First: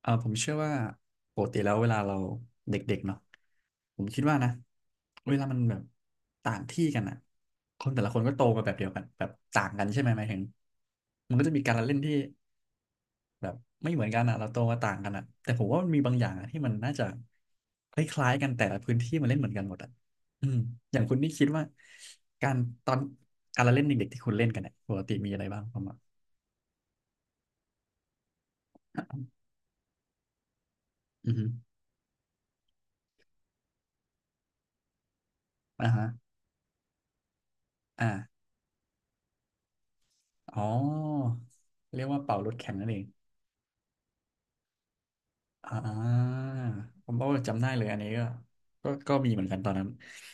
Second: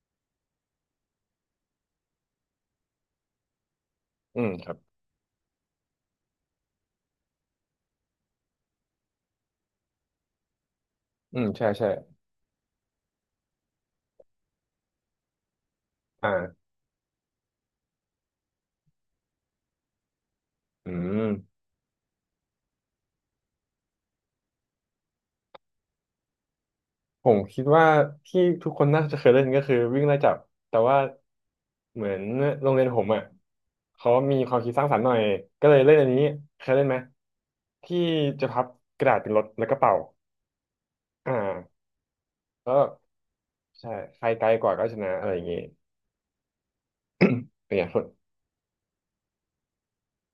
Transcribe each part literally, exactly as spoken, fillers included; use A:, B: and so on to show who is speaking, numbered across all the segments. A: เออผมเชื่อว่าปกติแล้วเวลาเราเด็กๆเนาะผมคิดว่า
B: อืม
A: นะ
B: ครับ
A: เวลามันแบบต่างที่กันอ่ะคนแต่ละคนก็โตมาแบบเดียวกันแบบต่างกันใช่ไหมหมายถึงมัน
B: อื
A: ก็
B: ม
A: จะมี
B: ใช่
A: การละ
B: ใช่
A: เล่นที่แบบไม่เหมือนกันอ่ะเราโตมาต่างกันอ่ะแต่ผมว่ามันมีบางอย่างอะที่
B: อ่า
A: มันน่าจะคล้ายๆกันแต่ละพื้นที่มันเล่นเหมือนกันหมดอ่ะอืม
B: อื
A: อย่างคุณ
B: ม
A: นี่คิดว่าการตอนการละเล่นเด็กๆที่คุณเล่นกันเนี่ยปกติมีอะไรบ้างประมาณ
B: ผมคิดว่าที่ทุกคนน่าจะเคยเล่นก็คือวิ่งไล่จับแต่ว่า
A: อือฮึ
B: เหมือนโรงเรียนผมอ่ะเขามีความคิดสร้างสรรค์หน่อยก็เลย
A: อ่า
B: เล่นอั
A: ฮะ
B: นนี้เคยเล่นไหมที่
A: อ่า
B: จะพับกระดาษเป็นรถแล้วก็เป่า
A: อ๋
B: อ่า
A: อเรียกว่าเป่ารถแข่
B: แล้
A: ง
B: ว
A: นั่นเอง
B: ใช่ใครไกลกว่าก็ชนะอะไรอย่างงี้
A: อ่าผมก็จำได้
B: เป็น
A: เล
B: อ
A: ย
B: ย่าง
A: อั
B: ค
A: น
B: น
A: นี้ก็ก็ก็มีเหมือนกันตอนนั้น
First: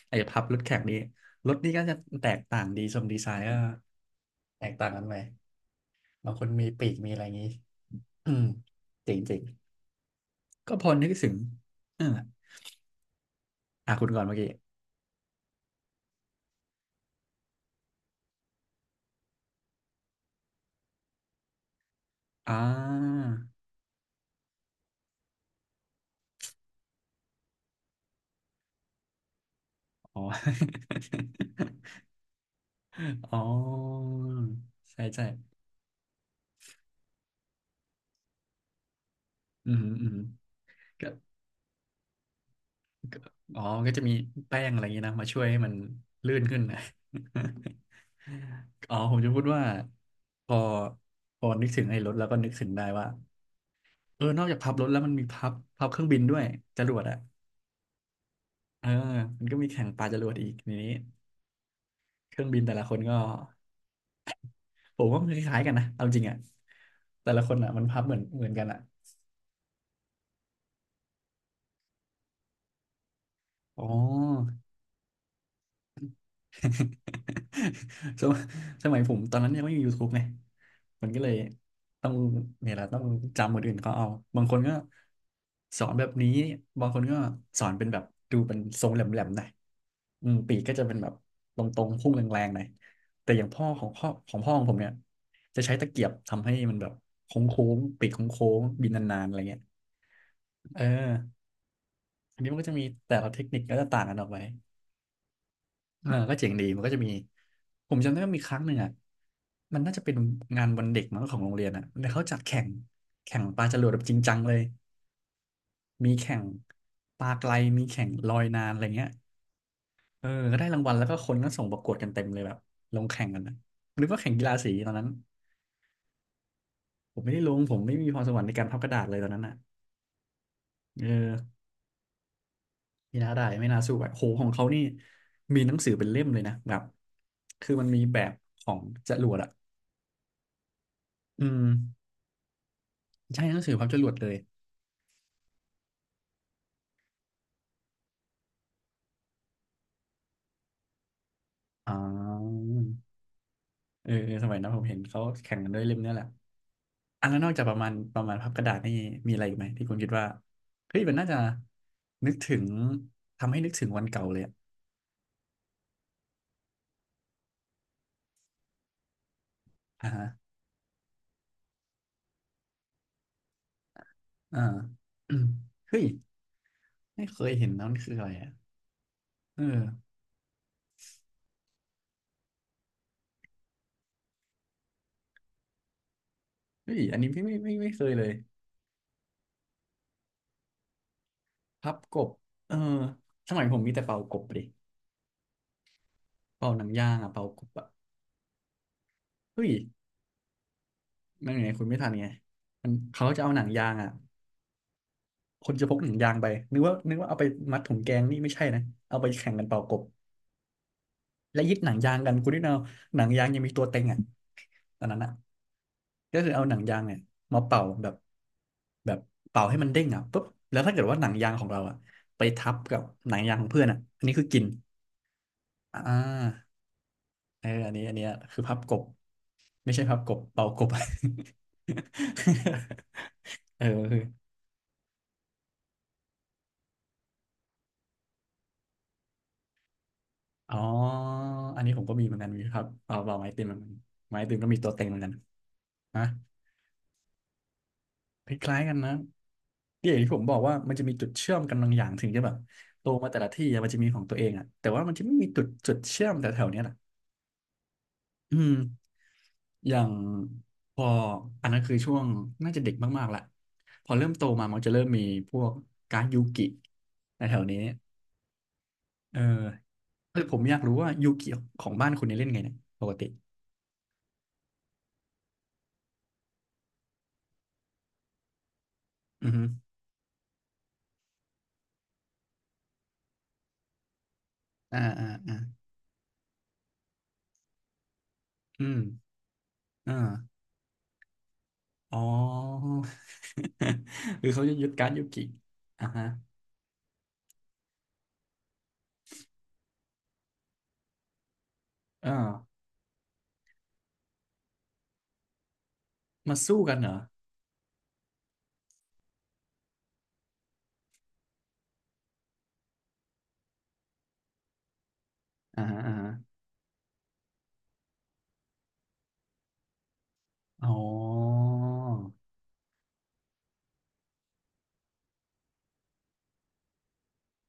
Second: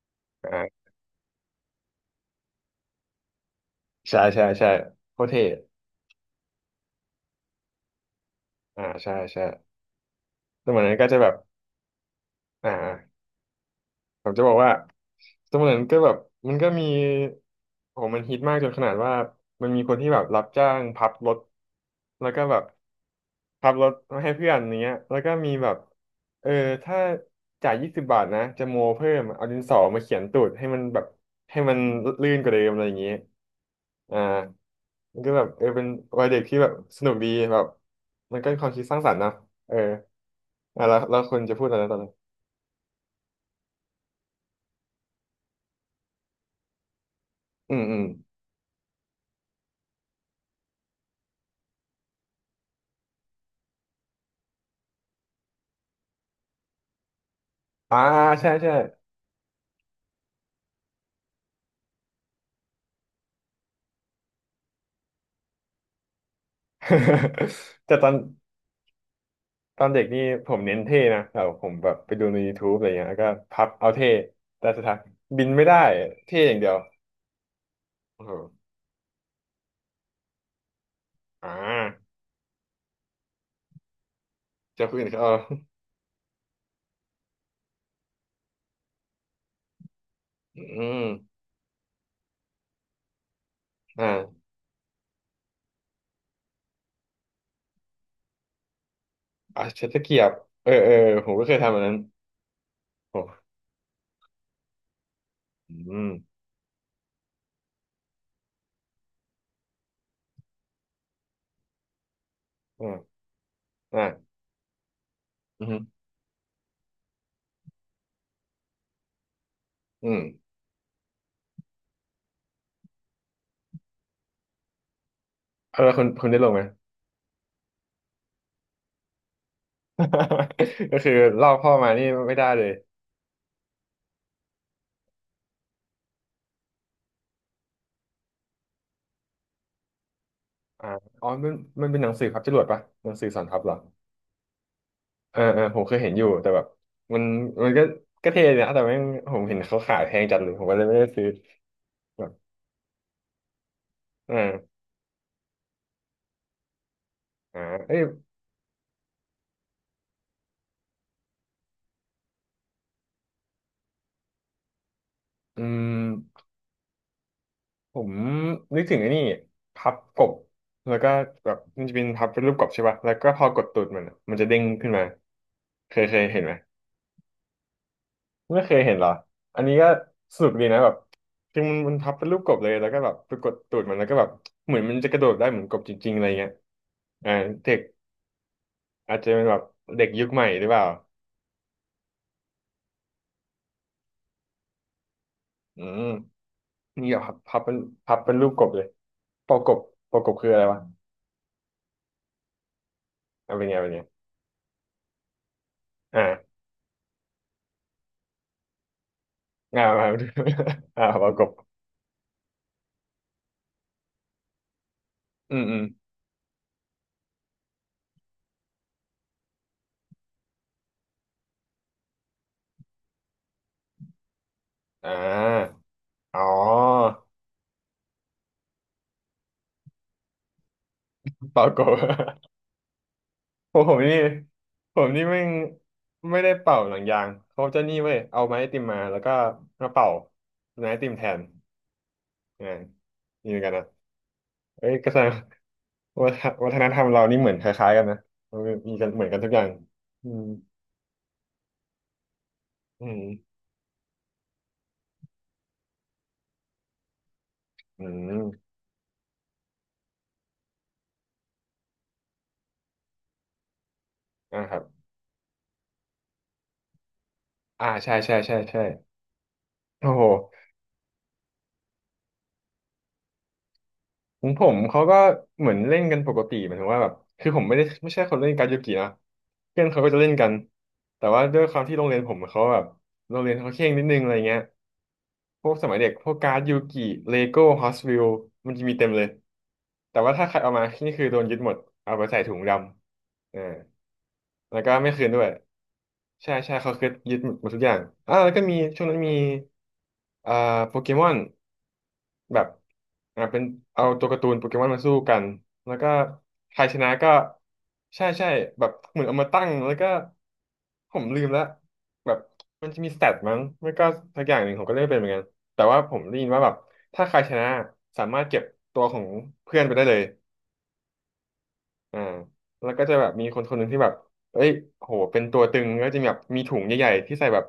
A: ไอ้พับร
B: อ่
A: ถแข่ง
B: า
A: นี่รถนี่ก็จะแตกต่างดีทรงดีไซน์ก็
B: ใช่ใช่
A: แต
B: ใช่
A: กต่างกันไป
B: โคตรเท่
A: บางคนมีปีกมีอะไรอย่างนี้ อืม
B: อ่า
A: จ
B: ใช่
A: ริงจริง
B: ใช่แต่
A: ก็
B: เหมือ
A: พ
B: น
A: อ
B: นั้น
A: นึ
B: ก็
A: ก
B: จะ
A: ถึ
B: แบ
A: ง
B: บ
A: เออ
B: อ่า
A: อ่ะคุณก่อน
B: ผม
A: เมื่อ
B: จะ
A: กี้
B: บอกว่าสมัยนั้นก็แบบมันก็มีโหมันฮิตมากจนขนาดว่ามันมีคนที่แบบรับจ้างพับรถแล้วก็แบ
A: อ่
B: บ
A: า
B: พับรถมาให้เพื่อนอย่างเงี้ยแล้วก็มีแบบเออถ้าจ่ายยี่สิบบาทนะจะโมเพิ่มเอาดินสอมาเขี
A: อ๋
B: ยนตูดให้มัน
A: อ
B: แบบให้มันลื่นกว่าเดิมอะไรอย่างเงี้ย
A: อ๋อ
B: อ่า
A: ใช่
B: มัน
A: ใช่
B: ก็แบบเออเป็นวัยเด็กที่แบบสนุกดีแบบมันก็เป็นความคิดสร้างสรรค์นะ
A: อื
B: เอ
A: ม
B: อ
A: อืม
B: อ่ะแล้ว
A: ก็
B: แล้วคุณจะพูดอะไรตอนนั้น
A: อ๋อมันก็จะมีแป้งอะไรอย่างนี้นะมาช่วยให้มันลื่นขึ้นนะ
B: อืมอืม
A: อ๋อผมจะพูดว่าพอพอนึกถึงไอ้รถแล้วก็นึกถึงได้ว่าเออนอกจากพับรถแล้วมันมีพับพับเครื่องบินด้วยจรวดอ่ะ
B: อ่าใช่ใช่
A: เออมันก็มีแข่งปาจรวดอีกในนี้เครื่องบินแต่ละคนก็ผมว่ามันคล้ายๆกันนะเอาจริงอ่ะแต่ละคนอ่ะมัน
B: แต่
A: พับ
B: ตอ
A: เห
B: น
A: มือนเหมือนกันอ่ะ
B: ตอนเด็กนี่ผมเน้นเท่นะแต่ผมแบบไปดูใน YouTube อะไรเงี้ยแล้วก็พับ
A: อ๋อ
B: เอาเท่แต่สุดท้ายบินไม่ได้เท่อย่างเดียว
A: ส
B: โอ้
A: ม
B: โห
A: สมัยผมตอนนั้นยังไม่มียูทูบไงมันก็เลย
B: อ่า
A: ต้องเนี่ยแหละต้องจำคนอื่นเขาเอาบางคนก็
B: เจ้าคนอื่นเขาเอา
A: สอนแบบนี้บางคนก็สอนเป็นแบบดูเป็นทรงแหลมๆหน่อยอืมปี
B: อื
A: กก็จะเป็น
B: ม
A: แบบตรงๆพุ่งแรงๆหน่อยแต่อย่างพ่อของพ่อของ
B: อ่า
A: พ่อของผมเนี่ยจะใช้ตะเกียบทำให้มันแบบโค้งๆปีกโค้งๆบินนานๆอะไรเงี้
B: อ่า
A: ย
B: ใช้ตะเกียบเออ
A: เออ
B: เออผมก็เคยทำอันนั้น
A: อันนี้มันก็จะมีแต่ละเทค
B: โอ้
A: นิคก็จะต่างกันออกไป
B: อื
A: เอ
B: ม
A: อก็เจ๋งดีมันก็จะมีผมจำได้ว่ามีครั้งหนึ่งอ่ะมันน่าจะเป็นงานวันเด็กมั้งของโรงเรียนอ่ะแล้วเขาจัดแข่ง
B: อ่า
A: แข่งปลาจรวดแบบจริงจั
B: อ่า
A: งเลย
B: อืม
A: มีแข่งปลาไกลมีแข่งลอยนานอะไรเงี้ย
B: อืม
A: เออก็ได้รางวัลแล้วก็คนก็ส่งประกวดกันเต็มเลยแบบลงแข่งกันนะนึกว่าแข่งกีฬาสีตอนนั้น
B: เอาแล้วคุณคุณได้ลงไหม
A: ผมไม่ได้ลงผมไม่มีพรสวรรค์ในการพับกระดาษเลยตอนนั้นอ่ะ
B: ก็
A: เออ
B: คือลอกพ่อมานี่ไม่ได้เลย
A: ไม่น่าได้ไม่น่าสู้อะโหของเขานี่มีหนังสือเป็นเล่มเลยนะแบบคือมันมีแบบของจรวดอ่ะ
B: อ่าอ๋อ
A: อื
B: มัน
A: ม
B: มันเป็นหนังสือพับจรวดปะหนังสือส
A: ใช่
B: อน
A: ห
B: พั
A: นั
B: บ
A: งสื
B: เหร
A: อ
B: อ
A: พับจรวดเลย
B: เออเออผมเคยเห็นอยู่แต่แบบมันมันก็ก็เท่ดีนะแต่แม่งผมเห็นเขาขายแพงจัดเลยผมก็เลยไม่ได้ซื้อ
A: อ๋
B: แบบ
A: อเออเอ
B: เอ
A: อสมัยนั้น
B: อ
A: ผมเห็นเขาแข่งกันด้วยเล่มเนี้ยแหละอันแล้วนอก
B: อ่า
A: จากประมาณ
B: เอ้ย
A: ประมาณพับกระดาษนี่มีอะไรอีกไหมที่คุณคิดว่าเฮ้ยมันน่าจะนึกถึงทำให้นึกถึงวันเก่าเลยอะ
B: อืมผมนึกถึงไอ้นี่พับ
A: อ่า
B: ก
A: ฮะ
B: บแล้วก็แบบมันจะเป็นพับเป็นรูปกบใช่ป่ะแล้วก็พอกดตูดมันอะมันจะเด้
A: อ่า
B: งขึ้นมา
A: อืม
B: เค
A: เฮ้ย
B: ยเคยเห็นไหม
A: ไม่เคยเห็นนะมันคืออะไรอ่ะ
B: ไม่เคยเห็นเหรออั
A: เออ
B: นนี้ก็สนุกดีนะแบบคือมันมันพับเป็นรูปกบเลยแล้วก็แบบไปกดตูดมันแล้วก็แบบเหมือนมันจะกระโดดได้เหมือนกบจริงๆอะไรเงี้ย
A: เฮ้ยอันนี้
B: อ่า
A: พี่ไม่ไม่
B: เด็ก
A: ไม่เคยเลย
B: อาจจะเป็นแบบเด็กยุคใหม่หรือเปล่า
A: พับกบเออสมัยผมมีแต่เป่ากบดิ
B: อืม
A: เป่าหนังยา
B: นี่เห
A: ง
B: รอ
A: อ่ะ
B: ยับ
A: เป่า
B: พั
A: ก
B: บ
A: บ
B: เป็น
A: อ่ะ
B: พับเป็นรูปกบเลยปอ
A: เฮ้
B: ก
A: ย
B: บปอกบคืออะไรวะ
A: นั่นไงคุณไม่ทันไงมันเขาจะเอา
B: เอา
A: หนั
B: เป็
A: ง
B: นไง
A: ยา
B: เป็น
A: ง
B: ไง
A: อ่ะ คนจะพกหนังยางไป
B: อ่า
A: นึกว่านึกว่าเอาไปมัดถุงแกงนี่ไม่ใช่นะเอาไปแข่งกันเป่า
B: อ่า
A: กบ
B: มาดู อ่าปอก
A: และ
B: บ
A: ยึดหนังยางกันคุณนี่เอาหนังยางยังมีตัวเต็งอ่ะตอนนั้นอ่ะ
B: อืมอืม
A: ก็คือเอาหนังยางเนี่ยมาเป่าแบบแบบเป่าให้มันเด้งอ่ะปุ๊บแล้วถ้าเกิดว่าหนังยางของเราอ่ะไปทับกับหนังยางของเพื่อนอ่ะอันนี้คือกิน
B: อ่า
A: อ่
B: อ๋อ
A: าเอออันนี้อันเนี้ยคือพับกบไม่ใช่พับกบเป่ากบ
B: เป่ากบ ผ
A: เอ
B: ม
A: อ
B: ผมนี่ผมนี่ไม่งไม่ได้เป่าหนังยางเขาจะนี่เว้ยเอาไม้ไอติมมาแล้วก็มาเป่า
A: อ๋อ
B: ไม้ไอติมแทน
A: อันนี้ผมก็มีเหมือนกันมี
B: อ่า
A: ครับเอาเอาไม้
B: นี่เหมื
A: ตี
B: อน
A: นเห
B: กั
A: มื
B: น
A: อน
B: นะ
A: กันไม้ตีนก็มี
B: เอ้
A: ตัว
B: ย
A: เต็ง
B: ก็
A: เหมื
B: แส
A: อน
B: ด
A: กั
B: ง
A: นนะ
B: วัฒนวัฒนธรรมเรานี่เหมือนคล้ายๆกันนะ
A: ค
B: มัน
A: ล้ายๆกั
B: มี
A: น
B: กัน
A: นะ
B: เหมือนกันทุกอย่าง
A: ที่อย่าง
B: อื
A: ที่ผ
B: ม
A: มบอกว่ามันจะมีจุดเชื่อมกันบางอย่างถึงจะแบบโต
B: อืม
A: มาแต่ละที่อะมันจะมีของตัวเองอ่ะแต่ว่ามันจะไม่มีจุดจุดเชื่อมแต่แถวๆเนี้ยแหละ
B: อื
A: อืม
B: ม
A: อย่างพออันนั้นคือช่วงน่าจะเด็กมากๆละพอเริ่มโต
B: อ่า
A: มา
B: ค
A: มั
B: รั
A: น
B: บ
A: จะเริ่มมีพวกการดยูกิในแถวนี้
B: อ่าใช่ใช่ใช่ใช่
A: เออ
B: โอ้โห
A: เออผมอยากรู้ว่ายูกิของบ้านคุณเนี่ยเล่นไงเนี่ยปกติ
B: ของผมเขาก็เหมือนเล่นกันปกติเหมือนว่าแบบคือผมไม่ได้ไม่ใช่คนเล่นการ์ดยูกินะ
A: อือฮึ
B: เพื่อนเขาก็จะเล่นกันแต่ว่าด้วยความที่โรงเรียนผมเขาแบบโรงเรียนเขาเคร่งนิดนึงอะไรเงี้ย
A: อ่าอ่าอ่า
B: พวกสมัยเด็กพวกการ์ดยูกิเลโก้ฮอสวิลมัน
A: อื
B: จะมี
A: ม
B: เต็มเลย
A: อ
B: แต่ว่าถ้าใคร
A: ่า
B: เอามานี่คือโดนยึดหมดเอา
A: อ๋อ
B: ไปใส่ถุงดำ อ่า
A: หรือเขาจะ
B: แล้ว
A: ยึด
B: ก็
A: กา
B: ไม่
A: ร์ดยู
B: คืนด้
A: กิ
B: วย
A: อ่าฮะ
B: ใช่ใช่เขาคือยึดหมดทุกอย่างอ่าแล้วก็มีช่วงนั้นมีอ่าโปเกมอน
A: เออ
B: แบบอ่าเป็นเอาตัวการ์ตูนโปเกมอนมาสู้กันแล้วก็
A: มา
B: ใค
A: สู้
B: ร
A: กั
B: ช
A: นเหร
B: นะ
A: อ
B: ก็ใช่ใช่แบบเหมือนเอามาตั้งแล้วก็ผมลืมแล้วแบบมันจะมีสเตตมั้งไม่ก็สักอย่างหนึ่งผมก็เล่นไม่เป็นเหมือนกัน
A: อ่า
B: แต่
A: ฮะ
B: ว่าผ
A: อ่า
B: ม
A: ฮะ
B: ได้ยินว่าแบบถ้าใครชนะสามารถเก็บตัวของเพื่อนไปได้เลย
A: อ๋อ
B: อ่าแล้วก็จะแบบมีคนคนหนึ่งที่แบบเอ้ยโหเป็นตัวตึงก็จะมีแบบมีถุงใหญ่ๆที่ใส่แบบ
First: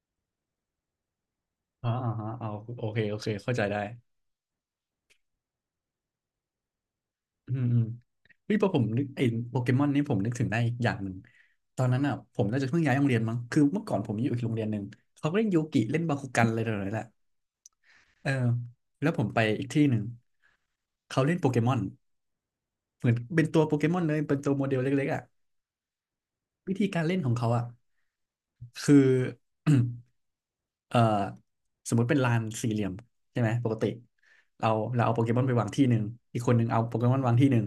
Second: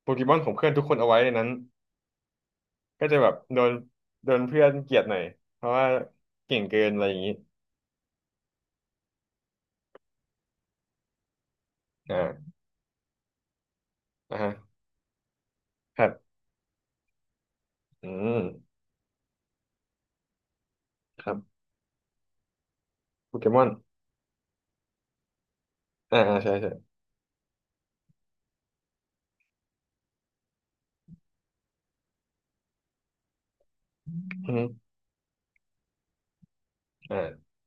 B: โปเกมอนของเพื่อนทุกคนเอาไว้ในนั้น
A: อ่าอ่าฮะเอาโอเค
B: ก็
A: โอ
B: จะ
A: เค
B: แบบ
A: เข้า
B: โด
A: ใจ
B: น
A: ได้
B: โดนเพื่อนเกลียดหน่อยเพราะว่าเก่งเกินอะไรอย่างนี้
A: อืมอืมเฮ้ยพอผมนึกไอ้โปเกมอนนี่ผมนึกถึงได้อีกอย่างหนึ่งตอนนั้นอ่ะ
B: อ่
A: ผม
B: า
A: น่าจะเพิ่งย้ายโรงเรียนมั้งคือเมื่อก่อนผมอยู่
B: อ่า
A: อีกโร
B: ฮะ
A: งเรียนหนึ่งเขาก็เล่นโยกิเล่
B: ค
A: น
B: รั
A: บาคุ
B: บ
A: กันอะไรต่ออะไรแหละ
B: อื
A: เออ
B: ม
A: แล้วผมไปอีกที่หนึ่งเขา
B: ครั
A: เล่นโปเก
B: บ
A: มอนเหมือน
B: โป
A: เป็
B: เก
A: น
B: ม
A: ตัว
B: อน
A: โปเกมอนเลยเป็นตัวโมเดลเล็กๆอ่ะ
B: อ่าอ่าใช่ใช่
A: วิธีการเล่นของเขาอ่ะคือ เอ่อสมมติเป็นลานสี่เหลี่ยมใช่ไหมปกติ
B: อื
A: เรา
B: ม
A: เราเอาโปเกมอนไปวางที่หนึ่งอีกคนหนึ่งเอาโปเกมอนวาง
B: อ่า
A: ที่หนึ่ง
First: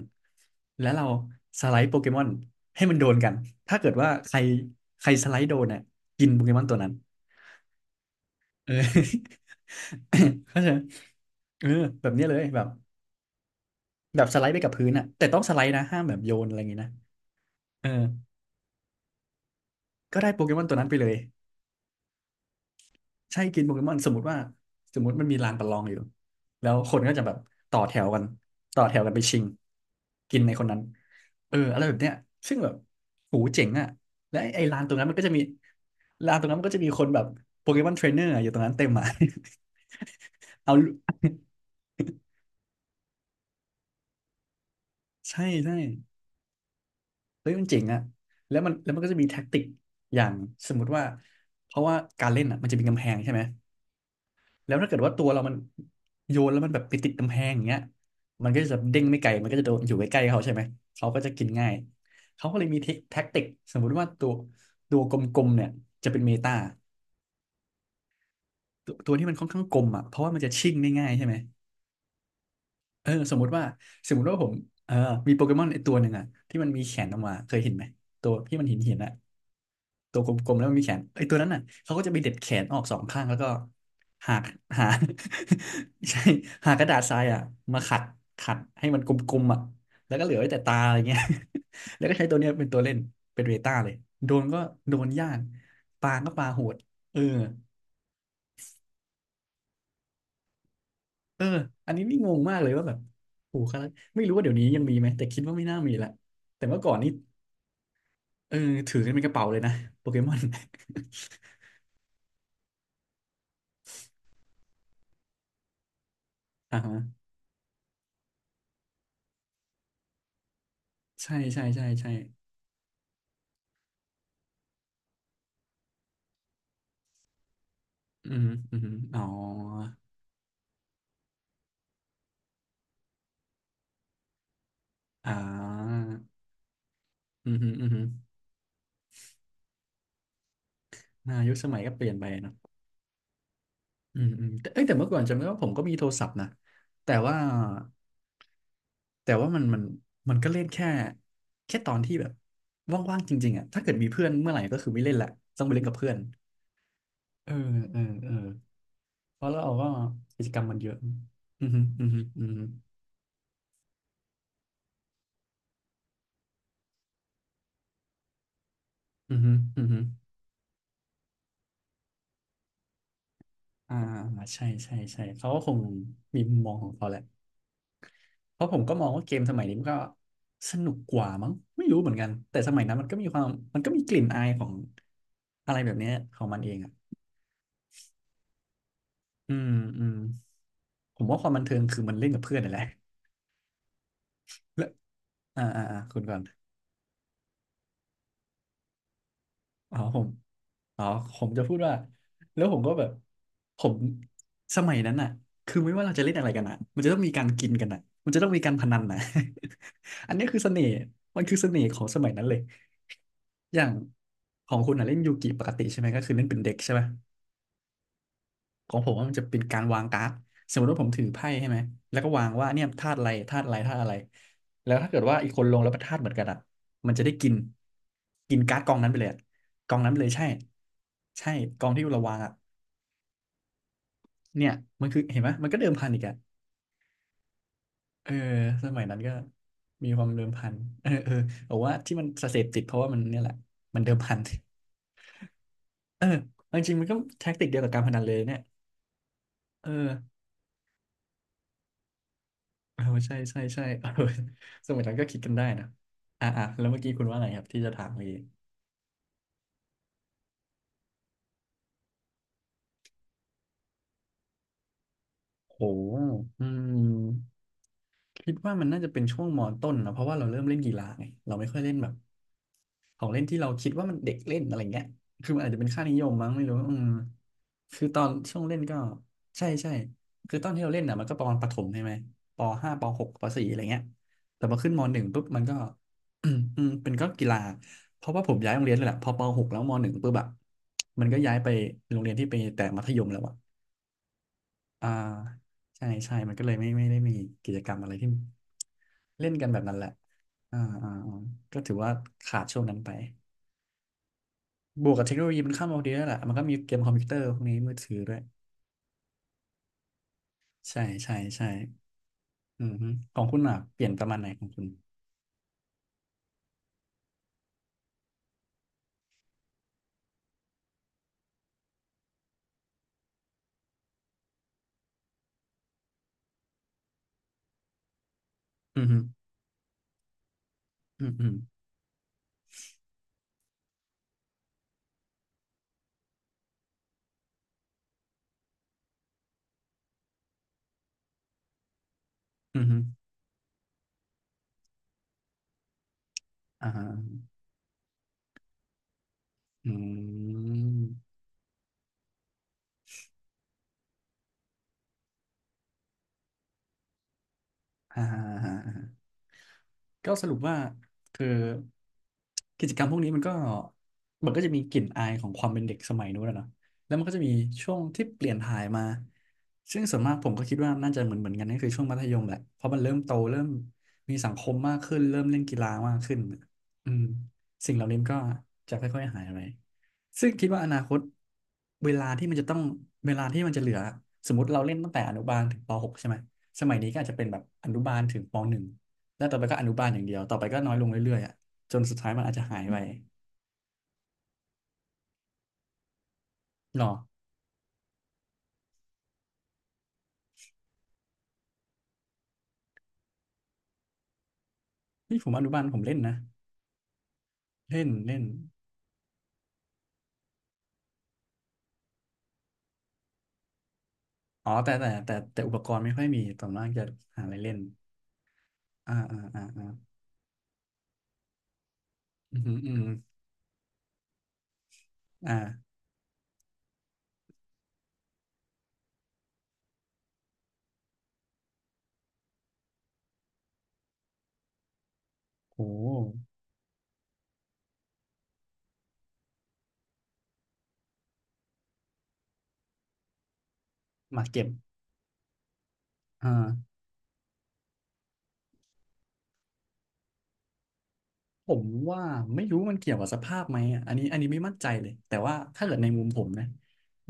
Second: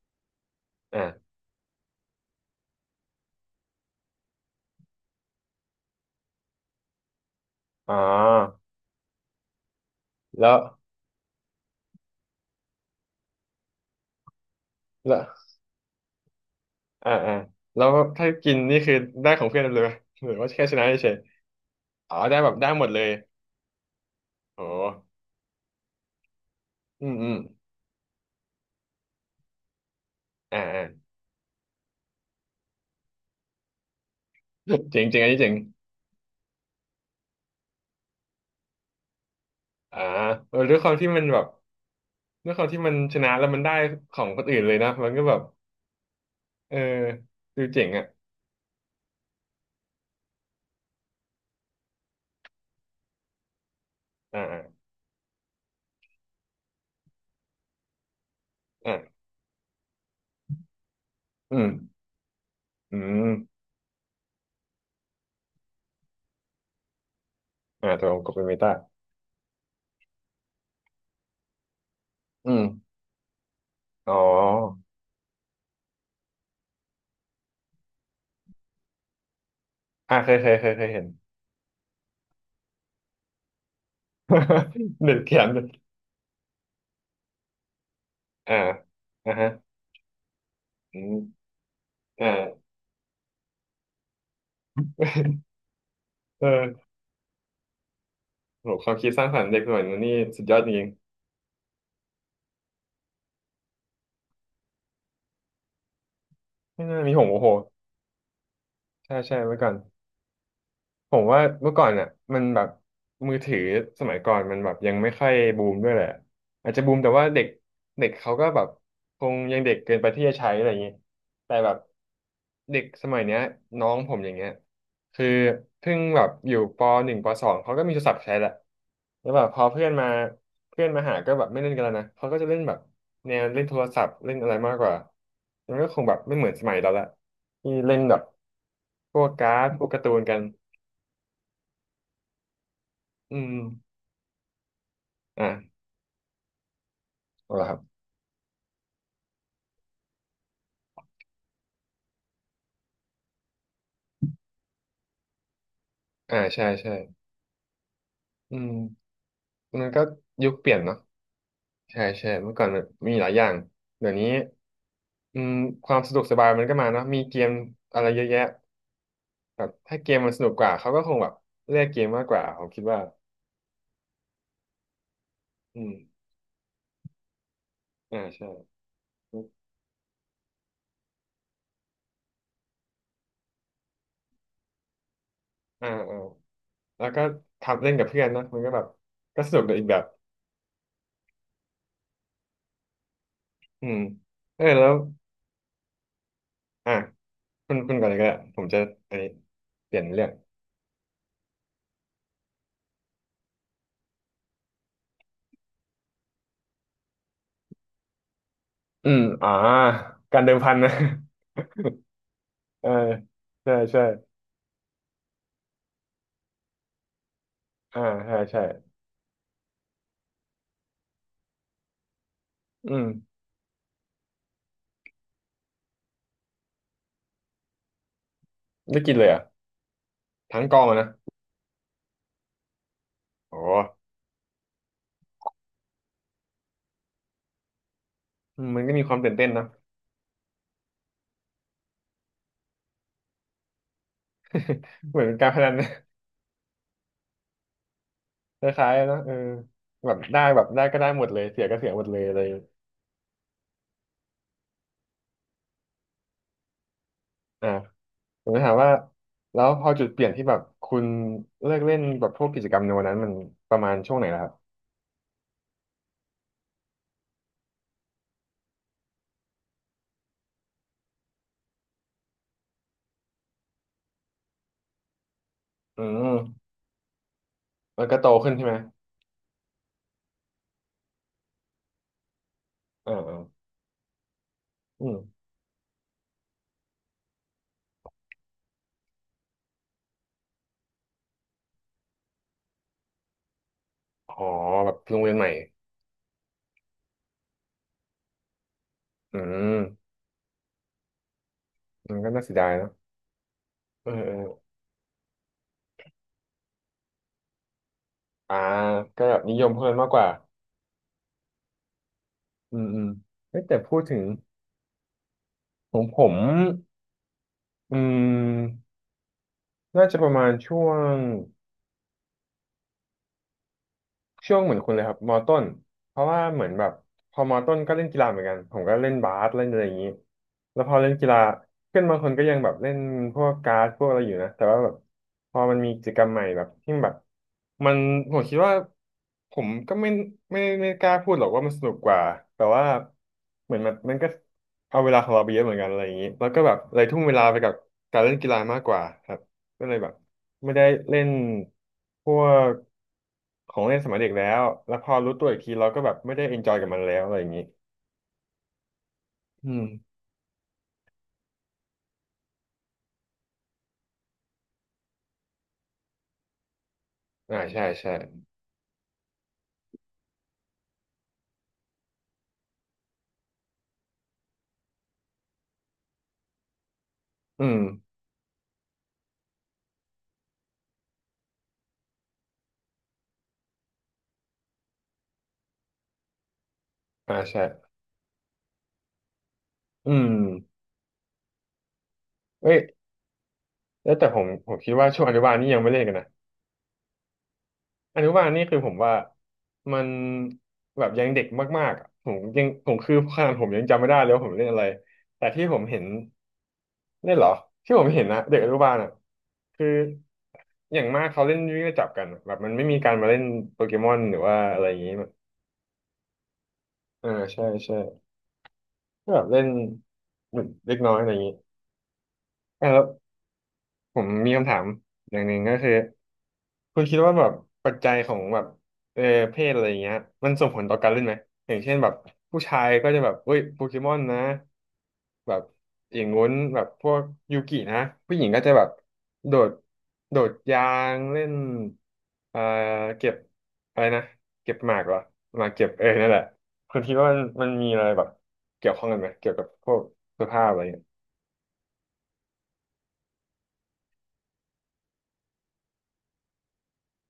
A: แล้วเรา
B: อ่า
A: สไลด์โปเกมอนให้มันโดนกันถ้าเกิดว่าใครใครสไลด์โดนเนี่ยกินโปเกมอนตัวนั้น
B: อ๋อ
A: เออ
B: แล้ว
A: เข้าใจไหมเออแบบเนี้ยเลยแบบแบบสไลด์ไปกับพื้นอ่ะ
B: แล้
A: แต่
B: ว
A: ต้องสไลด์นะห้ามแบบโยนอะไรอย่างงี้นะ
B: อ่าอ่าแล้
A: เออ
B: วถ้ากินนี่คือได้ของเพื่อนเลยไหม
A: ก็
B: ห
A: ได้
B: รือ
A: โป
B: ว่า
A: เกมอ
B: แค่
A: นตั
B: ช
A: ว
B: นะ
A: นั้นไปเล
B: เฉ
A: ย
B: ยอ๋อได้แบบได้หมดเลย
A: ใช่กินโปเกมอนสมมติว่า
B: โอ้
A: สมมติมันมีลานประลองอยู่แล้วคน
B: อื
A: ก็
B: ม
A: จะ
B: อื
A: แบ
B: ม
A: บต่อแถวกันต่อแถวกันไปชิงกินใน
B: อ่า
A: คนนั้น
B: อ่า
A: เอออะไรแบบเนี้ยซึ่งแบบหูเจ๋งอ่ะและไอ้ไอ้ลานตรง
B: เจ๋
A: นั้
B: ง
A: นมัน
B: เจ๋ง
A: ก็
B: อัน
A: จะ
B: นี้
A: มี
B: เจ๋ง
A: ลานตรงนั้นมันก็จะมีคนแบบโปเกมอนเทรนเนอร์อยู่ตรงนั้นเต็มอ่ะ
B: อ่าเออ
A: เอา
B: ด้วยความที่มันแบบด้วยความที่มันชนะแล้วมันได้ของคนอื่นเลยนะมันก็แบบ
A: ใช่ใช่
B: เออ
A: เฮ้ย
B: ดู
A: มันเจ๋
B: เจ๋
A: ง
B: ง
A: อ่ะ
B: อ่ะ
A: แล้วมันแล้วมันก็จะมีแท็กติกอย่างสมมุติว่าเพราะว่าการเล่นอ่ะมันจะมีกำแพงใช่ไหม แล้ว
B: อ่า
A: ถ้าเกิดว่าตัวเรามันโยนแล้วมันแบบไปติดกำแพงอย่างเงี้ยมันก็จะเด้งไม่
B: อ่า
A: ไกลมันก็จะโดนอยู่ใกล้ๆเขาใช่ไหมเขาก็จะกิน
B: อื
A: ง่า
B: ม
A: ยเขาก็เลยมีเท
B: อื
A: คแท็
B: ม
A: กติกสมมุติว่าตัวตัวกลมๆเนี่ยจะเป็นเมตา
B: อ่าตวองค์กับเป็นเมตา
A: ตัวตัวที่มันค่อนข้างกลมอ่ะเพราะว่ามันจะชิ่งได้ง่ายใช่ไหม
B: อืม
A: เออสมมติว่าส
B: อ๋
A: มมติว่าผม
B: อ
A: เออมีโปเกมอนไอตัวหนึ่งอะที่มันมีแขนออกมาเคยเห็นไหมตัวที่มันหินหินอะ
B: อ่า
A: ตัวก
B: เคยเค
A: ล
B: ย
A: มๆแล้
B: เค
A: วมั
B: ย
A: น
B: เค
A: มี
B: ย
A: แขน
B: เห็น
A: ไอตัวนั้นอะเขาก็จะไปเด็ดแขนออกสองข้างแล้วก็หากหา
B: เด็กเขียน
A: ใช่หากระดาษทรายอะมาขัดขั
B: อ่า
A: ดให้มันก
B: อ่า
A: ลม
B: ฮะ
A: ๆอะแล้วก็เหลือไว้แต่ตาอะไร
B: อื
A: เงี้
B: ม
A: ย แล้วก็ใช้ตัวเนี้ย
B: อ่า
A: เป็นตัวเล่นเป็นเวต้าเลยโดนก็โดนยากปาก็
B: เอ
A: ปาโหด
B: อ
A: เออ
B: โหความคิดสร้างสรรค์เด็กสมัยนี้นี่สุดยอดจริง
A: เอออันนี้นี่งงมากเลยว่าแบบโอ้โหคาราไม่รู้ว่าเดี๋ยวนี้ยังมีไหมแต่คิดว่าไม่น่ามีละแต่
B: ๆ
A: เมื่อ
B: ไม่
A: ก่อน
B: น่า
A: นี่
B: มีหงโอ้โห
A: เออถือกัน
B: ใช่
A: เป็นกระ
B: ใช่
A: เป๋าเล
B: เมื่อ
A: ย
B: ก่
A: นะ
B: อน
A: โปเกมอน
B: ผมว่าเมื่อก่อนอ่ะมันแบบมือถือสมัยก่อนมันแบบยังไม่ค่อยบูมด้วยแหละอา จ
A: อ่า
B: จะบู
A: ฮะ
B: มแต่ว่าเด็กเด็กเขาก็แบบคงยังเด็กเกินไปที่จะใช้อะไรอย่างงี้
A: ใช่
B: แต่
A: ใช่
B: แบบ
A: ใช่ใช่
B: เด็กสมัยเนี้ยน้องผมอย่างเงี้ย คือเพิ่งแบบอยู่ปหนึ่งปสองเขาก็มีโทรศัพท์
A: อื
B: ใช้แห
A: ม
B: ละ
A: อืมอ๋อ
B: แล้วแบบพอเพื่อนมาเพื่อนมาหาก็แบบไม่เล่นกันแล้วนะเขาก็จะเล่นแบบแนวเล่นโทรศัพท์เล่นอะไรมากกว่า
A: อ่
B: มันก็ค
A: า
B: งแบบไม่เหมือนสมัยเราละ
A: อืมอื
B: ที่
A: มอืม
B: เล่นแบบพวกการ์ดพวกการ์ตูนกัน
A: นายุคสมัยก็เปลี่ยนไปเนอะ
B: อืม
A: อืมอืมแต่เอ้ยแต่เมื่อก่อนจำได้ว่าผม
B: อ่า
A: ก็มีโทรศัพท์นะแต่ว่า
B: เอาละครับ
A: แต่ว่ามันมันมันก็เล่นแค่แค่ตอนที่แบบว่างๆจริงๆอ่ะถ้าเกิดมีเพื่อนเมื่อไหร่ก็คือไม่เล่นละ ต้องไปเล่นกับเพื่อน
B: อ่าใช่ใช่
A: เออเออเออ
B: อืม
A: เพราะเรา
B: มัน
A: ก็
B: ก็
A: กิ
B: ยุ
A: จ
B: ค
A: กรร
B: เป
A: ม
B: ลี่
A: มั
B: ย
A: น
B: น
A: เยอะ
B: เนาะ
A: อือฮึ
B: ใช่
A: อือฮึ
B: ใช่
A: อือ
B: เมื่อ
A: ฮึ
B: ก่อนมันมีหลายอย่างเดี๋ยวนี้อืมความสะดวกสบายมันก็มาเนาะมีเกมอะไรเยอะแยะ
A: อือฮึ
B: แบบ
A: อือฮึ
B: ถ้าเกมมันสนุกกว่าเขาก็คงแบบเลือกเกมมากกว่าผมคิดว่า
A: อ่าใช่ใช่ใช่เขาก็คง
B: อืม
A: มีมุมมองของเขาแหละ
B: อ่าใช่
A: เพราะผมก็มองว่าเกมสมัยนี้มันก็สนุกกว่ามั้งไม่รู้เหมือนกันแต่สมัยนั้นมันก็มีความมันก็มีกลิ่นอายของอะไร
B: อ่า
A: แบบเนี้ย
B: อ่า
A: ของมันเองอ่ะ
B: แล้วก็ทำเล่นกับเพื่อนเนอะมันก็แบบก็ส
A: อื
B: นุกใน
A: ม
B: อีกแบ
A: อื
B: บ
A: มผมว่าความบันเทิงคือมันเล่นกับเพื่อนนี่นแหละ
B: อืมเออ
A: แล้
B: แล้
A: ว
B: ว
A: อ่าอ่าอ่าคุณก่อน
B: อ่ะคุณคุณก่อนเลยก็ได้ผมจะอันนี้เป
A: อ๋อ
B: ลี่ยน
A: ผ
B: เรื่
A: ม
B: อง
A: อ๋อผมจะพูดว่าแล้วผมก็แบบผมสมัยนั้นอ่ะคือไม่ว่าเราจะเล่นอะไรกันอ่ะมันจะต้องมีการกินกันอ่ะมันจะต้องมีการพนัน
B: อื
A: น่ะ
B: มอ่า
A: อัน
B: การ
A: นี้
B: เดิ
A: คื
B: ม
A: อเส
B: พัน
A: น่ห์
B: นะ
A: มันคือเสน่ห์ของสมัยนั้นเลย
B: เออใช่
A: อย่าง
B: ใช่
A: ของคุณอ่ะเล่นยูกิปกติใช่ไหมก็คือเล่นเป็นเด็กใช่ไหม
B: อ่าใช่
A: ข
B: ใช่
A: องผมว่ามันจะเป็นการวางการ์ดสมมติว่าผมถือไพ่ใช่ไหมแล้วก็วางว่าเนี่ย
B: อืม
A: ธาตุอะไรธาตุอะไรธาตุอะไรแล้วถ้าเกิดว่าอีกคนลงแล้วเป็นธาตุเหมือนกันอ่ะมันจะได้กินกินการ์ดกอง
B: ได้
A: นั้น
B: กิ
A: ไป
B: น
A: เล
B: เล
A: ย
B: ยเหร
A: อะ
B: อ่ะ
A: กองนั้นไปเลยใช่
B: ทั้งกองอะนะ
A: ใช่กองที่เราวางอ่ะ
B: โอ้
A: เนี่ยมันคือเห็นไหมมันก็เดิมพันอีกอ่ะเออ
B: อืมมัน
A: ส
B: ก็
A: มั
B: มี
A: ย
B: ควา
A: นั้น
B: ม
A: ก็
B: ตื่นเต้นนะ
A: มีความเดิมพันเออเออบอกว่าที่มันเสพติดเพราะว่ามันเนี่ยแหละมันเดิมพัน
B: เหมือนเป็นการพนันนะ
A: เออ จริงๆมันก็แท็กติกเดียวกับการพนันเลยเนี่ย
B: คล้ายๆนะเออ
A: เออ
B: แบบได้แบบได้ก็ได้หมดเลยเสียก็เสียหมดเลยอะไร
A: เออใช่ใช่ใช่ เออสมัยนั้นก็คิดกันได้นะอ่ะอ่ะแล้วเมื่อกี้คุณว่าอะไรครับ
B: อ่า
A: ที่จะถามเมื่อกี้
B: ผมจะถามว่าแล้วพอจุดเปลี่ยนที่แบบคุณเลิกเล่นแบบพวกกิจกรรมในวันนั้นมันประมาณช่วงไหนล่ะครับ
A: โอ้อืม คิดว่ามันน่าจะเป็นช่วงมต้นนะเพราะว่าเราเริ่มเล่นกีฬาไงเราไม่ค่อยเล่นแบบของเล่นที่เราคิดว่ามันเด็กเล่นอะไรเงี้ยคือมันอาจจะเป็น
B: อื
A: ค่านิยมมั้งไม่
B: ม
A: รู้อืมคื
B: มั
A: อ
B: น
A: ต
B: ก็
A: อ
B: โต
A: น
B: ขึ้น
A: ช่วง
B: ใช่ไหม
A: เล่นก็ใช่ใช่คือตอนที่เราเล่นอ่ะมันก็ประมาณประถมใช่ไหมปห้าป
B: อ่า
A: หก
B: อา
A: ปสี่อะไรเงี้ยแต่พอขึ้นม
B: อื
A: ห
B: ม
A: นึ่งปุ๊บมันก็ อืมเป็นก็กีฬาเพราะว่าผมย้ายโรงเรียนเลยแหละพอปหกแล้วมหนึ่งปุ๊บแบบมันก็ย้ายไปโรงเรียนที่ไปแต่มัธยมแล้วอะ
B: อ๋อแบบ
A: อ่า
B: โรงเรียนใหม่
A: ใช่ใช่มันก็เลยไม่ไม่ได้มีกิจกรรมอะไรที่
B: อื
A: เล่นกัน
B: ม
A: แบบนั้นแหละอ่าอ่าอ่าก็ถือว่า
B: มันก็น่าเสีย
A: ขาด
B: ดาย
A: ช่ว
B: เน
A: ง
B: อะ
A: นั้นไป
B: เออเออ
A: บวกกับเทคโนโลยีมันเข้ามาพอดีแล้วยแหละมันก็มีเกมคอมพิวเตอร์พวกนี้มือถือด้วย
B: อ่าก็แบบนิยมเพื่อนมากกว่า
A: ใช่ใช่ใช่
B: อื
A: อื
B: ม
A: อ
B: อื
A: ฮึ
B: ม
A: ของคุ
B: เฮ้
A: ณ
B: ย
A: อ่ะ
B: แต่พู
A: เป
B: ด
A: ลี่ยน
B: ถึ
A: ป
B: ง
A: ระมาณไหนของคุณ
B: ของผมอืมน่าจะประมาณช่วง ช่วงเหมือนคุณเลยครับมอต้นเพราะว่าเหมือนแบบพอมอต้นก็เล่นกีฬาเหมือนกันผมก็
A: อือ
B: เล่น
A: ฮึ
B: บาสเล่นอะไรอย่างนี้แล้วพอเล่น
A: อื
B: กี
A: อ
B: ฬา
A: ฮึ
B: เพื่อนบางคนก็ยังแบบเล่นพวกการ์ดพวกอะไรอยู่นะแต่ว่าแบบพอมันมีกิจกรรมใหม่แบบที่แบบมันผมคิดว่าผมก็ไม่ไม่ไม่กล้าพูดหรอกว่ามันสนุกกว่าแต่
A: อื
B: ว่า
A: อฮึ
B: เหมือนมันมันก็เอาเวลาของเราไปเยอะเหมือนกันอะไรอย่างนี้แล้วก็แบบ
A: อ่า
B: เล
A: ฮะ
B: ยทุ่มเวลาไปกับการเล่นกีฬามากกว่าครับ ก็
A: อื
B: เลยแบบ
A: ม
B: ไม่ได้เล่นพวกของเล่นสมัยเด็กแล้วแล้วพอรู้ตัวอีกทีเราก็แบบไม่ได้เอนจอยกับมันแล้วอะไรอย่างนี้
A: อ่าฮะอ่าฮะ
B: อืม
A: ก็สรุปว่าคือกิจกรรมพวกนี้มันก็มันก็จะมีกลิ่นอายของความเป็นเด็กสมัยนู้นอะเนาะแล้วมันก็จะมี
B: อ่าใช่
A: ช่วง
B: ใช่
A: ที่เปลี่ยนถ่ายมาซึ่งส่วนมากผมก็คิดว่าน่าจะเหมือนเหมือนกันนั่นคือช่วงมัธยมแหละเพราะมันเริ่มโตเริ่มมีสังคมมากขึ้นเริ่มเล่นกีฬามากขึ้นอืม
B: อืม
A: สิ่งเหล่านี้มันก็จะค่อยๆหายไปซึ่งคิดว่าอนาคตเวลาที่มันจะต้องเวลาที่มันจะเหลือสมมติเราเล่นตั้งแต่อนุบาลถึงปหกใช่ไหมสมัยนี้ก็อาจ
B: อ่า
A: จะเป็นแบ
B: ใช่
A: บอนุบาลถึงปหนึ่ง แล้วต่อไปก็อนุบาล
B: อื
A: อย่าง
B: ม
A: เดียวต่อไปก็น้อยลงเรื่อยๆอ่ะจนสุดท้ายมันอาจจะ
B: เอ้
A: หา
B: ย
A: ยไป
B: แล้วแต่ผมผมคิดว่าช่วงอนุบาลนี่ยังไม่เล่นกันนะ
A: หรอ
B: อนุบาลนี่คือผมว่ามันแบบยังเด็กมากๆอะผมยังผมคือขนาดผมยังจำไม่ได้เลยว่าผมเล่นอะไร
A: นี่
B: แต่
A: ผมอ
B: ที่
A: นุ
B: ผ
A: บาล
B: ม
A: ผ
B: เห็
A: ม
B: น
A: เล่นนะ
B: เล่นเหรอที่ผ
A: เล่
B: ม
A: น
B: เห็น
A: เล่
B: นะ
A: น
B: เด็กอนุบาลอ่ะคือ อย่างมากเขาเล่นวิ่งไล่จับกันอะแบบมันไม่มีการมาเล่นโปเกมอนหรือว่า
A: อ๋อ
B: อะไร
A: แต่
B: อย่าง
A: แต่
B: นี้มา
A: แต่แต่แต่อุปกรณ์ไม่ค่อยมีต่นนั้นจะ
B: เออ
A: หาอะไร
B: ใช่
A: เล่น
B: ใช่
A: อ่า
B: ก็
A: อ่า
B: แบบเล่
A: อ่า
B: น
A: อ่า
B: เหมือนเล็กน้อยอะไรอย่างนี้
A: อืมอหืมอ
B: อ่ะ
A: อือ
B: แล้ว
A: หือ
B: ผมมีคำถามอย่างหนึ่งก็
A: อ่า
B: คือคุณคิดว่าแบบปัจจัยของแบบเออเพศอะไรอย่างเงี้ยมันส่งผลต่อการเล่นไหมอย่างเช่นแบบผู้ชายก็จะแบบเอ้ยโปเกมอนนะ แบบ
A: โ
B: อย่าง
A: ห
B: งู้นแบบพวกยูกินะผู้หญิงก็จะแบบโดดโดดยางเล่นเอ่อเก็บอะไรนะ
A: หมากเก็บ
B: เก็บหมากเหรอหมากเก็บเออนั่นแหละ
A: อ่า
B: คุณคิดว่ามันมันมีอะไรแบบเกี่ยวข้องกันไหมเกี่ยวกับพวกเสื้อผ้าอะไรเงี้ย
A: ผมว่าไม่รู้มันเกี่ยวกับสภาพไหมอะอันนี้อันนี้ไม่มั่นใจเลยแต่ว่าถ้าเกิดในมุมผมนะ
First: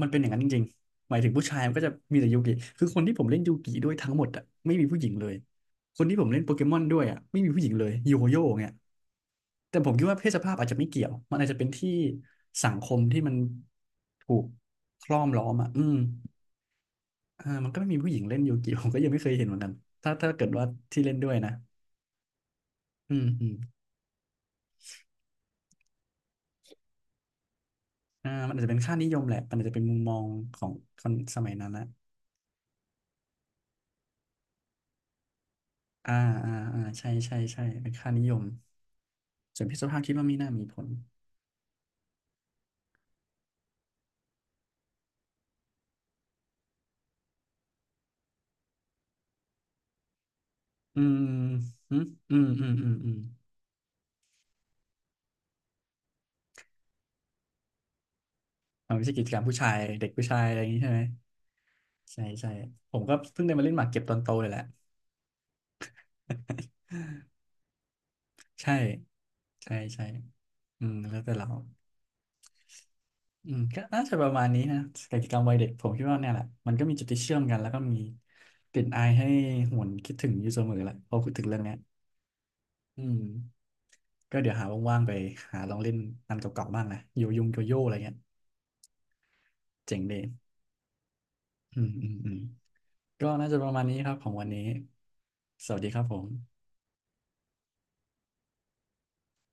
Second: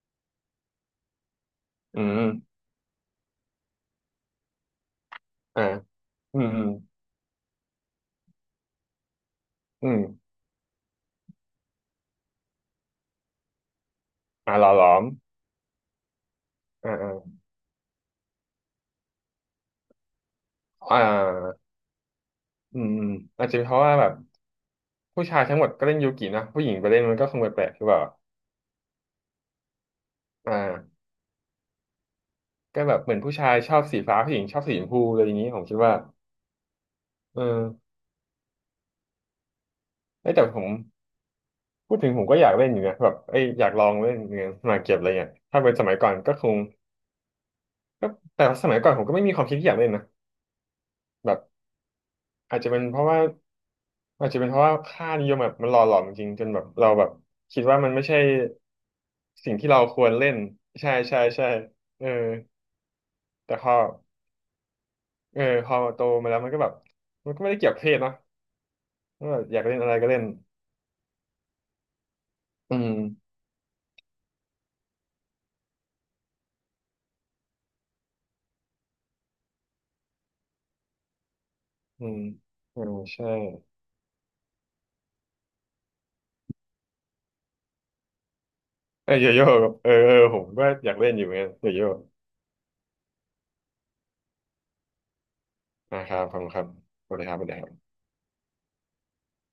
A: มันเป็นอย่างนั้นจริงๆหมายถึงผู้ชายมันก็จะ
B: อื
A: มี
B: ม
A: แต่ยูกิคือคนที่ผมเล่นยูกิด้วยทั้งหมดอ่ะไม่มีผู้หญิงเลย
B: อ่า
A: คนที่ผม
B: อื
A: เล่น
B: ม
A: โป
B: อื
A: เก
B: ม
A: มอนด้วยอ่ะไม่มีผู้หญิงเลยโยโย่เนี่ยแต่
B: อื
A: ผม
B: ม
A: คิดว่าเพศสภาพอาจจะไม่เกี่ยวมันอาจจะเป็นที่สังคมที่มันถูก
B: อ่าหล่อหลอ
A: ค
B: ม
A: รอบล้อมอ่ะอืม
B: อ่าอ่า
A: อ่ามันก็ไม่มีผู้หญิงเล่นยูกิผมก็ยังไม่เคยเห็นเหมือนกันถ้าถ้าเกิดว่า
B: อ่
A: ที่เล่นด้วยนะ
B: าอืมอืม
A: อืมอื
B: อาจ
A: ม
B: จะเป็นเพราะว่าแบบผู้ชายทั้งหมดก็เล่นยูกินะผู้หญิงไปเล่นมันก็คงแปลกๆหรือเปล่า
A: อ่ามันอาจจะเป็นค่านิยมแหละมันอาจจะเป็นมุมมอง
B: อ
A: ของ
B: ่า
A: คนสมัยนั้นละ
B: ก็แบบเหมือนผู้ชายชอบสีฟ้าผู้หญิงชอบสีชมพูอะไรอย่างนี้ผมคิดว่า
A: อ่าอ่าอ่าใช่ใช่
B: เออ
A: ใช่ เป็นค่านิยมส่วนเพศสภาพคิดว่า
B: เอ้ย
A: ไม่
B: แต่
A: น่า
B: ผ
A: มี
B: ม
A: ผล
B: พูดถึงผมก็อยากเล่นอยู่นะแบบเอ้ยอยากลองเล่นเงินมาเก็บอะไรเงี้ยถ้าเป็นสมัยก่อนก็คงก็แต่สมัยก่อนผมก็ไม่มีความคิดที่อยากเล่นนะ
A: อืม
B: แบบ
A: อืมอืม
B: อาจ
A: อื
B: จะ
A: ม
B: เป็น
A: อืม
B: เพราะ
A: อืม
B: ว่าอาจจะเป็นเพราะว่าค่านิยมแบบมันหล่อหลอมจริงๆจนแบบเราแบบคิดว่ามันไม่ใช่
A: มันไม่ใช่กิจกรรม
B: สิ่
A: ผู้
B: ง
A: ชา
B: ที่
A: ย
B: เราค
A: เด็
B: ว
A: ก
B: ร
A: ผู้
B: เล่
A: ชา
B: น
A: ยอะไรอย่างนี้
B: ใช่
A: ใช่ไหม
B: ใช่ใช่เออ
A: ใช่ใช่ผมก็เพิ่งได้
B: แต่
A: มา
B: พ
A: เล่
B: อ
A: นหมากเก็บตอนโตเลยแหละ
B: เออพอโตมาแล้วมันก็แบบมันก็ไม่ได้เกี่ยวกับเพศเนอะ
A: ใช่
B: ก็แบบอยาก
A: ใช่
B: เล่นอะไร
A: ใช่
B: ก็เล่น
A: อืมแล้วแต่เรา
B: อืม
A: อืมก็น่าจะประมาณนี้นะกิจกรรมวัยเด็กผมคิดว่าเนี่ยแหละ มันก็มีจุดที่เชื่อมกันแล้วก็มีกลิ่นอายให้หวนคิดถึงอยู่เสมอแหละพอพูดถึงเรื่องเนี้ย
B: อืมอืม
A: อืม
B: ใช่
A: ก็เดี๋ยวหาว่างๆไปหาลองเล่นอันเก่าๆบ้างนะโยยงโยโย่อะไรเงี้ย
B: เออโยโย่กับเออ
A: เจ๋ง
B: เอ
A: ดี
B: อผมก็อยากเล่นอยู่เหมือนกันโย
A: อื
B: โย่
A: มอืมอืมก็น่าจะประมาณนี้ครับของวันนี้สวัสดีครั
B: นะ
A: บ
B: ค
A: ผ
B: รับ
A: ม
B: ขอบคุณครับสวัสดีครับสวัสดีครับ